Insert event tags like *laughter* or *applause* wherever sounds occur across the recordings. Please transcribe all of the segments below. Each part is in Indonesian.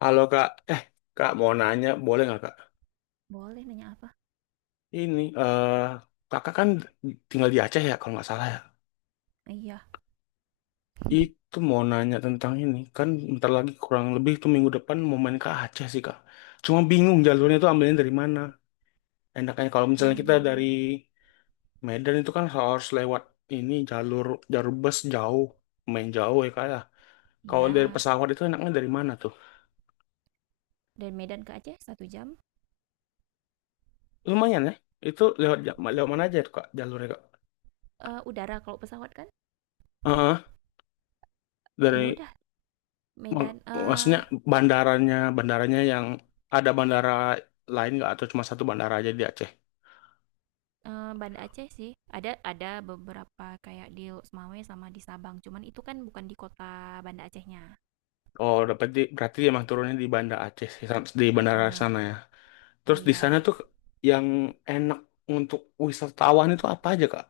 Halo kak, kak mau nanya boleh nggak kak? Boleh nanya apa? Ini kakak kan tinggal di Aceh ya kalau nggak salah ya. Iya. Itu *laughs* mau nanya tentang ini kan bentar lagi kurang lebih tuh minggu depan mau main ke Aceh sih kak. Cuma bingung jalurnya Asik. itu ambilnya dari mana. Enaknya kalau misalnya kita dari Mmm, Medan itu kan harus lewat ini jalur jalur bus jauh, main jauh ya kak ya. Kalau dari ya, pesawat itu enaknya dari mana tuh? dari Medan ke Aceh 1 jam, Lumayan ya. Itu lewat mana aja tuh kak jalurnya kak? Udara kalau pesawat kan? Heeh, Ya dari udah Mak- Medan Maksudnya eee bandaranya yang ada bandara lain nggak atau cuma satu bandara aja di Aceh? eee, Banda Aceh sih. Ada beberapa kayak di Lok sama di Sabang, cuman itu kan bukan di kota Banda Acehnya. Oh, dapat di, berarti emang turunnya di Banda Aceh sih, di bandara Heeh, sana ya. Terus di sana iya, tuh yang enak untuk wisatawan itu apa aja, Kak?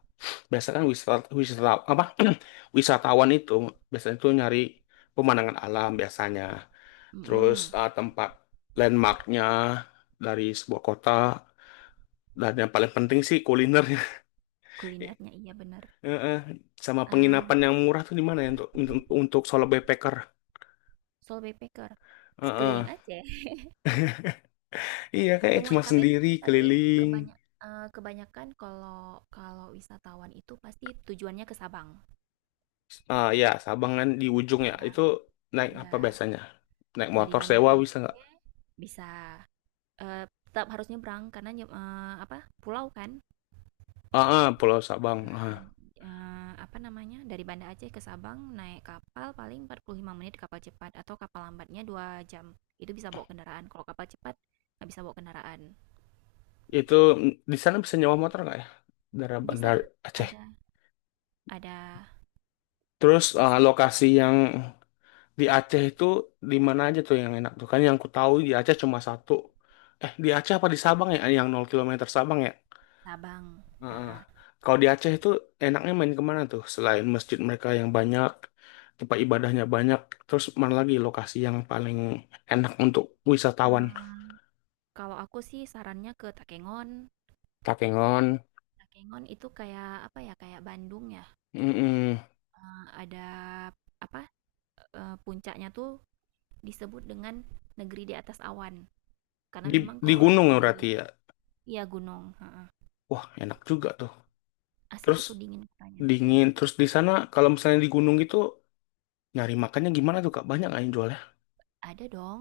Biasanya kan wisata apa? *clears throat* Wisatawan itu biasanya tuh nyari pemandangan alam biasanya. Terus mhm, tempat landmarknya dari sebuah kota dan yang paling penting sih kulinernya. *laughs* kulinernya iya bener. Eh, eh. Sama Eee, penginapan yang murah tuh di mana ya untuk solo backpacker? Soul Backpacker, Eh, sekeliling eh. Aceh. Iya kayak Semua cuma tapi sendiri tapi keliling. kebanyak kebanyakan kalau kalau wisatawan itu pasti tujuannya ke Sabang. Ah ya Sabang kan di ujung ya itu Sabang. naik apa Iya, biasanya? Naik dari motor Banda sewa bisa nggak? Aceh bisa eh, tetap harus nyebrang karena eh, apa? Pulau kan. Ah ah, Pulau Sabang. Ah. Eh, apa namanya? Dari Banda Aceh ke Sabang naik kapal paling 45 menit kapal cepat atau kapal lambatnya 2 jam. Itu bisa bawa kendaraan. Kalau kapal cepat nggak bisa bawa kendaraan. Itu di sana bisa nyewa motor nggak ya? Dari Bisa Bandar Aceh. ada ada Terus bisa lokasi yang di Aceh itu di mana aja tuh yang enak tuh kan? Yang ku tahu di Aceh cuma satu. Eh, di Aceh apa di Sabang ya? Yang nol kilometer Sabang ya? Sabang. Heeh. Heeh. Kalau di Aceh itu enaknya main kemana tuh? Selain masjid mereka yang banyak, tempat ibadahnya banyak, terus mana lagi lokasi yang paling enak untuk wisatawan? Eh, kalau aku sih sarannya ke Takengon. Takengon, Takengon itu kayak apa ya, kayak Bandung ya. mm Eh, ada apa? Puncaknya tuh disebut dengan negeri di atas awan. Karena di memang kalau gunung ya lagi berarti ya. iya gunung, heeh. Wah, enak juga tuh. Asik Terus itu dingin kotanya. dingin, terus di sana kalau misalnya di gunung gitu nyari makannya gimana tuh Kak? Banyak nggak yang jualnya? Ada dong.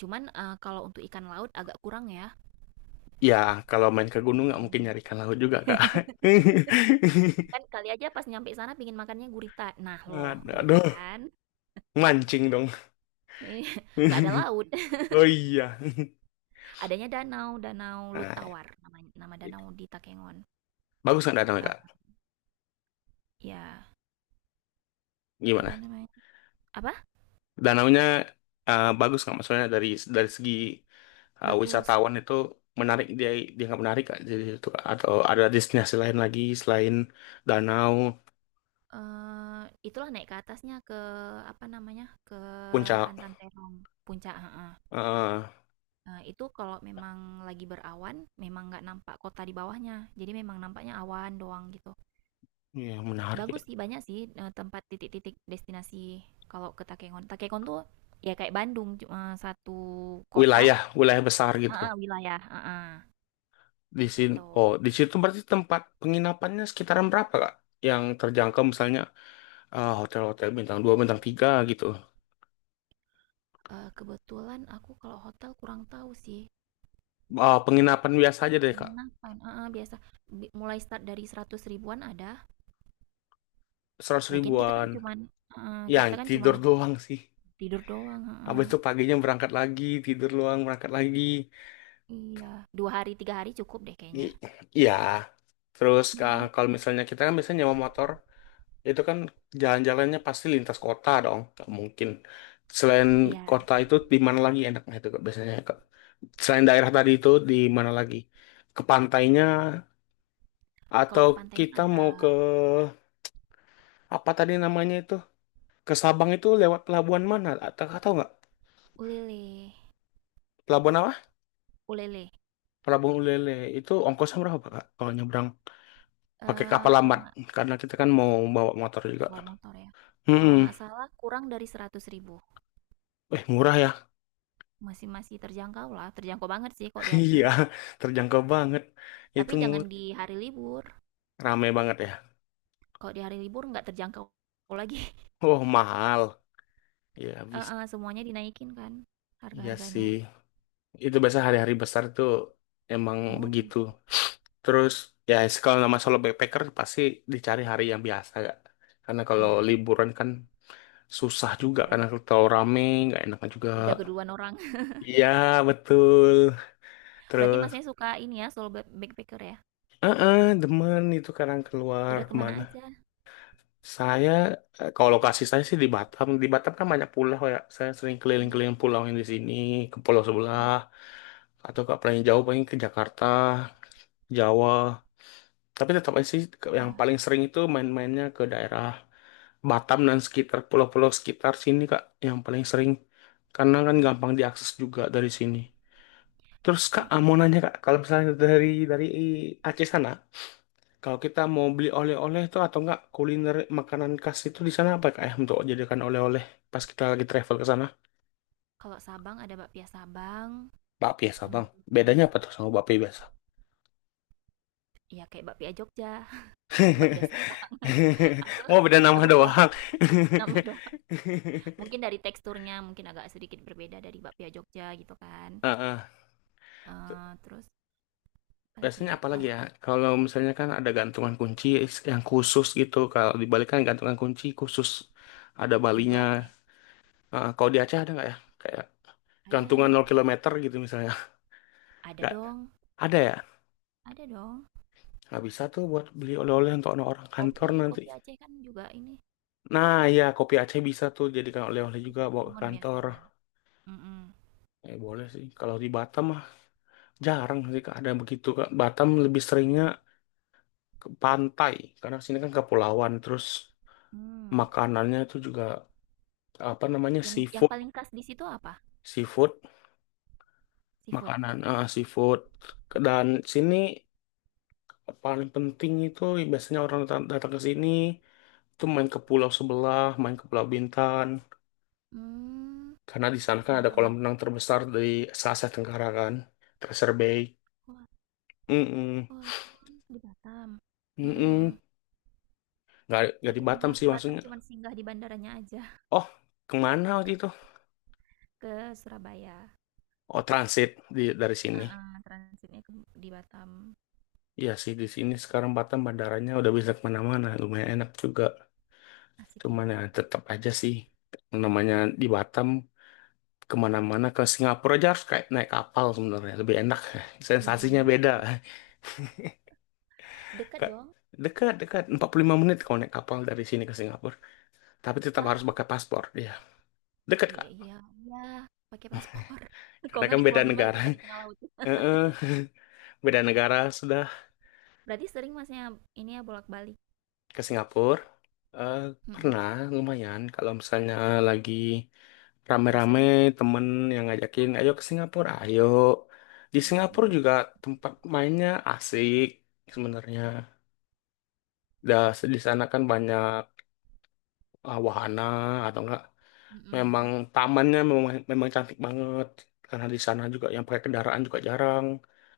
Cuman kalau untuk ikan laut agak kurang ya. Ya, kalau main ke gunung nggak mungkin Heeh. nyari ikan laut juga Kak. Kan *laughs* kali aja pas nyampe sana pingin makannya gurita. Nah, loh gitu Aduh, kan. mancing dong. *laughs* Iya, *laughs* nggak ada laut. *laughs* Oh iya. Adanya danau, danau Nah, Lutawar namanya, nama danau di Takengon. bagus nggak danaunya Eh, kak? Ya. Gimana? Apa namanya? Apa? Danaunya bagus nggak? Maksudnya dari segi Bagus. wisatawan itu menarik dia dia nggak menarik kak? Jadi itu Kak, atau ada destinasi lain lagi selain danau, Itulah naik ke atasnya, ke apa namanya, ke puncak, Pantan Terong, puncak heeh. eh Nah, itu kalau memang lagi berawan, memang nggak nampak kota di bawahnya, jadi memang nampaknya awan doang gitu. yang menarik ya. Bagus sih, banyak sih, tempat titik-titik destinasi kalau ke Takengon. Takengon tuh ya kayak Bandung, cuma satu kota Wilayah wilayah besar gitu. heeh, wilayah heeh, Di sini gitu. oh di situ berarti tempat penginapannya sekitaran berapa kak? Yang terjangkau misalnya hotel-hotel bintang 2 bintang 3 gitu. Kebetulan aku kalau hotel kurang tahu sih. Eh, penginapan biasa aja deh kak. Penginapan, heeh, biasa mulai start dari 100 ribuan ada, 100 lagian kita kan ribuan. cuman heeh, Yang kita kan cuman tidur doang sih. tidur doang, Habis heeh. itu paginya berangkat lagi, tidur luang berangkat lagi. Iya, 2 hari, 3 hari cukup deh kayaknya. I- Iya. Terus kalau *laughs* misalnya kita kan biasanya nyewa motor, itu kan jalan-jalannya pasti lintas kota dong, nggak mungkin. Selain Iya, kota itu di mana lagi enaknya itu Kak, biasanya Kak? Selain daerah tadi itu di mana lagi? Ke pantainya kalau atau ke pantainya kita ada mau ke apa tadi namanya itu? Ke Sabang itu lewat pelabuhan mana? Atau tahu nggak? ulele Pelabuhan apa? ulele, Pelabuhan Ulele itu ongkosnya berapa Kak? Kalau nyebrang pakai eee, kapal kalau lambat nggak karena kita kan mau bawa motor juga. bawa motor ya. Kalau Hmm, nggak salah kurang dari 100 ribu murah ya? *laughs* masih masih terjangkau lah, terjangkau banget sih kok di Iya, Aceh, terjangkau banget. Itu tapi jangan murah, di hari libur, rame banget ya. kalau di hari libur nggak terjangkau lagi Oh mahal, ya *laughs* habis. heeh, semuanya dinaikin kan Iya sih, harga-harganya. itu biasa hari-hari besar tuh emang Oh. begitu. Terus ya kalau nama solo backpacker pasti dicari hari yang biasa gak? Karena kalau Iya, liburan kan susah juga udah karena kalau rame nggak enak juga. udah keduluan orang. *laughs* Iya betul. Berarti Terus, Masnya suka ini ya, solo backpacker ya? Demen itu kadang keluar Udah kemana kemana. aja? Saya kalau lokasi saya sih di Batam. Di Batam kan banyak pulau ya. Saya sering Iya, keliling-keliling pulau yang di sini, ke pulau sebelah, wih, atau ke paling jauh paling ke Jakarta, Jawa. Tapi tetap aja sih yang udah, paling sering itu main-mainnya ke daerah Batam dan sekitar pulau-pulau sekitar sini Kak, yang paling sering. Karena kan wih. gampang diakses juga dari sini. Terus Kak, ah, mau nanya Kak, kalau misalnya dari Aceh sana, kalau kita mau beli oleh-oleh tuh atau enggak kuliner makanan khas itu di sana apa kak ya untuk jadikan oleh-oleh pas kita lagi travel ke sana? Kalau Sabang ada bakpia Sabang, Bakpia sama. hmm, Bedanya apa tuh sama bakpia biasa? ya kayak bakpia Jogja, *laughs* bakpia *laughs* Sabang. Aku Mau beda nama aku kurang doang. tahu *laughs* nama doang. Mungkin dari teksturnya mungkin agak sedikit berbeda dari bakpia Jogja gitu kan. Ah, ah. Eh, terus apa lagi Biasanya ya? apa lagi Kalau ya? Kalau misalnya kan ada gantungan kunci yang khusus gitu. Kalau dibalikkan gantungan kunci khusus ada pintu balinya. Aceh Heeh, kalau di Aceh ada nggak ya? Kayak gantungan ada, 0 kilometer gitu misalnya. ada Nggak dong, ada ya? ada dong. Nggak bisa tuh buat beli oleh-oleh untuk orang kantor nanti. Kopi Aceh kan juga ini Nah, ya kopi Aceh bisa tuh jadikan oleh-oleh kopi juga pakai bawa ke ngon kantor. biasanya. Mm-mm. Eh, boleh sih. Kalau di Batam mah jarang sih Kak, ada begitu Kak. Batam lebih seringnya ke pantai karena sini kan kepulauan, terus Hmm. makanannya tuh juga apa namanya Yang seafood, paling khas di situ apa? seafood, Seafood? makanan seafood. Dan sini paling penting itu biasanya orang datang datang ke sini tuh main ke pulau sebelah, main ke Pulau Bintan. Mmm, Karena di sana kan ada nyebrang kolam laut. renang terbesar dari se Asia Tenggara kan, Tracer Bay. Wah Mm-mm. wah, oh, di Batam. Mhm mhm. Mm-mm. Nggak di Aku Batam pernah sih ke Batam maksudnya. cuman singgah di bandaranya aja, Oh, kemana waktu itu? *laughs* ke Surabaya. Oh, transit di, dari sini. Heeh, transitnya ke di Batam. Iya sih, di sini sekarang Batam bandaranya udah bisa kemana-mana. Lumayan enak juga. Asik ya, Cuman ya tetap aja sih. Namanya di Batam, kemana-mana ke Singapura aja harus kayak naik kapal sebenarnya. Lebih enak. *laughs* Sensasinya nyebrangnya. beda. *laughs* Dekat Ke- dong. Dekat, dekat. 45 menit kalau naik kapal dari sini ke Singapura. Tapi tetap Lah? harus pakai paspor. Ya, Deket, Iya Kak. iya iya, pakai paspor. *laughs* Kok Karena nggak kan beda dipulangin balik negara. kita *laughs* di tengah laut. Heeh. Beda negara sudah Berarti sering Masnya ini ya bolak-balik? ke Singapura. Eh, Mhm, pernah lumayan kalau misalnya lagi rame-rame bosen? temen yang ngajakin Oh, ayo ke Singapura, ayo di ayo Singapura nyebrang. juga tempat mainnya asik sebenarnya dah. Di sana kan banyak wahana atau enggak memang Mhm. tamannya memang cantik banget, karena di sana juga yang pakai kendaraan juga jarang,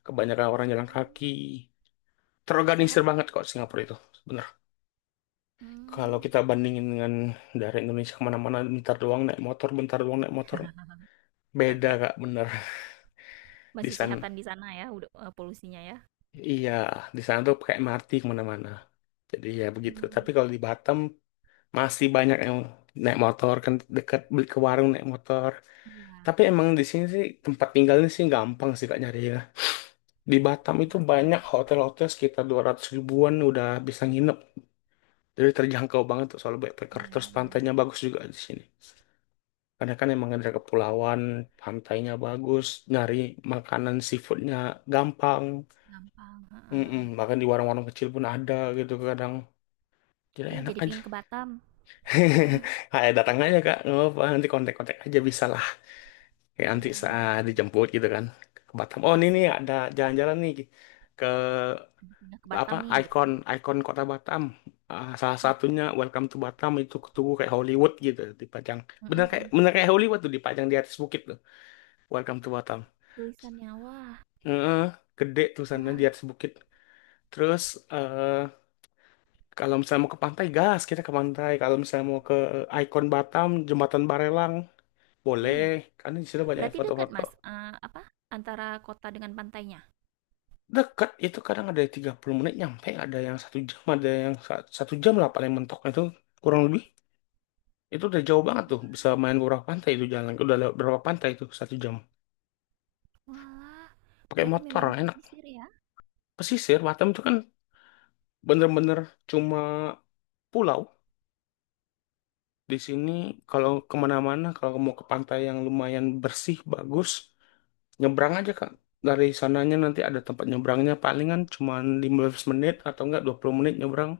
kebanyakan orang jalan Oh, kaki, sehat terorganisir ya? banget kok Singapura itu bener. Kalau Mmm. kita bandingin dengan dari Indonesia, kemana-mana bentar doang naik motor, bentar doang naik motor, beda kak bener. *laughs* Di Masih sana sehatan di sana ya, udah polusinya ya? iya, di sana tuh pakai MRT kemana-mana, jadi ya begitu. Tapi Mmm, kalau di Batam masih banyak yang naik motor kan, dekat beli ke warung naik motor. iya, Tapi emang di sini sih tempat tinggalnya sih gampang sih kak nyari ya, di Batam itu Nggak se banyak hotel-hotel, sekitar 200 ribuan udah bisa nginep, jadi terjangkau banget tuh soal backpacker. iya Terus iya, pantainya bagus juga di sini. Karena kan emang ada heeh, kepulauan, pantainya bagus, nyari makanan seafoodnya gampang. gampang. Mm-mm, Heeh. bahkan di warung-warung kecil pun ada gitu kadang. Jadi Ih, enak jadi aja. pingin ke Batam. *laughs* Kayak datang aja kak, nggak apa-apa. Nanti kontak-kontak aja bisa lah. Kayak nanti Boleh saat boleh. dijemput gitu kan ke Batam. Oh ini nih Asik, ada jalan-jalan nih ke habis pindah ke apa Batam nih gitu. ikon ikon kota Batam. Ah, salah Asik. satunya Welcome to Batam itu tugu kayak Hollywood gitu dipajang. Mhm Bener kayak mhm. Hollywood tuh dipajang di atas bukit tuh. Welcome to Batam. Tulisannya, wah. Heeh, gede tulisannya di Wah. atas bukit. Terus eh kalau misalnya mau ke pantai, gas kita ke pantai. Kalau misalnya mau ke ikon Batam, Jembatan Barelang, boleh. Mmm, Karena di situ banyak berarti dekat foto-foto. Mas, apa, antara kota dengan pantainya? Dekat itu kadang ada yang 30 menit nyampe, ada yang satu jam, ada yang satu jam lah paling mentoknya itu kurang lebih. Itu udah jauh banget tuh, bisa main ke beberapa pantai itu jalan. Udah lewat berapa pantai itu satu jam. Walah, Pakai berarti motor memang enak. pesisir ya? Pesisir Batam itu kan bener-bener cuma pulau. Di sini kalau kemana-mana, kalau mau ke pantai yang lumayan bersih, bagus, nyebrang aja Kak. Dari sananya nanti ada tempat nyebrangnya, palingan cuma 15 menit atau enggak 20 menit nyebrang.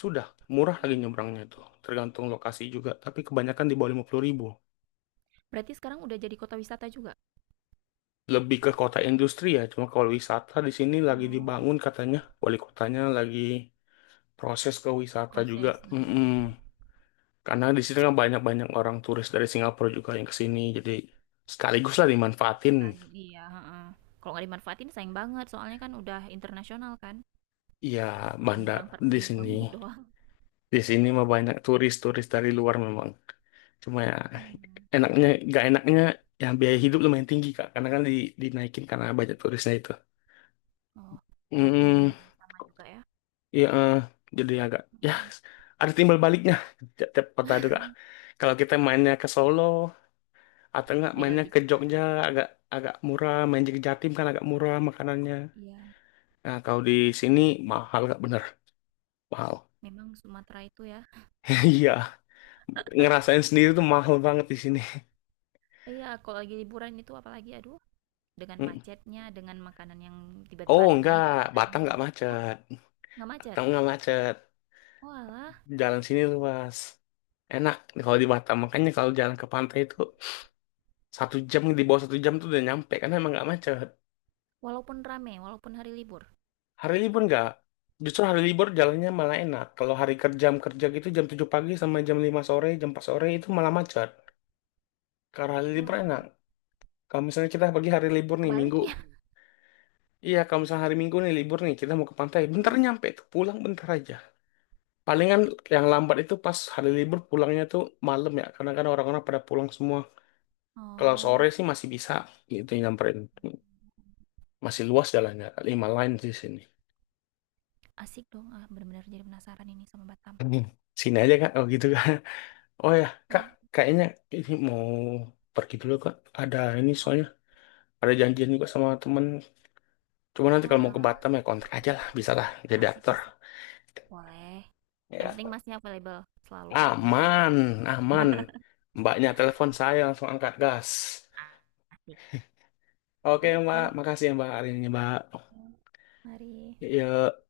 Sudah, murah lagi nyebrangnya itu. Tergantung lokasi juga, tapi kebanyakan di bawah 50 ribu. Berarti sekarang udah jadi kota wisata juga? Lebih ke kota industri ya, cuma kalau wisata di sini lagi Oh, dibangun katanya. Wali kotanya lagi proses ke wisata juga. proses, mhm mhm. Mm-mm. Karena di sini kan banyak-banyak orang turis dari Singapura juga yang ke sini, jadi sekaligus lah dimanfaatin. Kali iya. Heeh. Kalau nggak dimanfaatin sayang banget, soalnya kan udah internasional kan. Iya, Orang bandar nyebrang di 45 sini. menit doang. Di sini mah banyak turis-turis dari luar memang. Cuma ya Iya. enaknya, gak enaknya ya biaya hidup lumayan tinggi Kak. Karena kan dinaikin karena banyak turisnya itu. Oh, berarti Hmm, memang sama juga ya. iya, jadi agak ya Hmm, ada timbal baliknya tiap kota itu Kak. Kalau kita mainnya ke Solo atau enggak Beda mainnya lagi ke cerita. Jogja agak agak murah, main ke Jatim kan agak murah makanannya. Iya, Nah, kalau di sini mahal Kak, bener. Mahal. memang Sumatera itu ya. *laughs* Iya. Ngerasain sendiri tuh mahal banget di sini. Iya, kalau lagi liburan itu apalagi aduh, dengan Mm. macetnya, dengan makanan yang tiba-tiba Oh naik enggak, Batam harganya. enggak Oh, macet. nggak macet. Batam enggak macet. Walah, Jalan sini luas. Enak kalau di Batam. Makanya kalau jalan ke pantai itu satu jam di bawah satu jam tuh udah nyampe karena emang enggak macet. walaupun rame, walaupun hari libur. Hari libur enggak. Justru hari libur jalannya malah enak. Kalau hari kerja jam kerja gitu jam 7 pagi sama jam 5 sore, jam 4 sore itu malah macet. Karena hari libur Wah, enak. Kalau misalnya kita bagi hari libur kok nih kebalik minggu, ya? iya kalau misalnya hari minggu nih libur nih kita mau ke pantai, bentar Hmm. nyampe tuh pulang bentar aja. Palingan yang lambat itu pas hari libur pulangnya tuh malam ya, karena kan orang-orang pada pulang semua. Kalau sore Oh, sih masih bisa gitu nyamperin. Masih luas jalannya, 5 line di sini. asik dong. Ah, benar-benar jadi penasaran ini sama Batam. Hmm. Sini aja kak, oh gitu kak. Oh ya, kak, Ayo, kayaknya ini mau pergi dulu kak. Ada ini soalnya, oke. ada janjian juga sama temen. Cuma nanti Oh, kalau mau ke alah. Batam ya kontrak aja lah, bisa lah, jadi aktor. Asik-asik. Boleh. Yang Ya. penting masnya available selalu kok aku mau ke Aman, Batam. aman. Mbaknya telepon saya langsung angkat gas. Asik. Oke, Mbak. Oke. Makasih ya, Mbak, hari ini, Mbak. Mari. Yuk.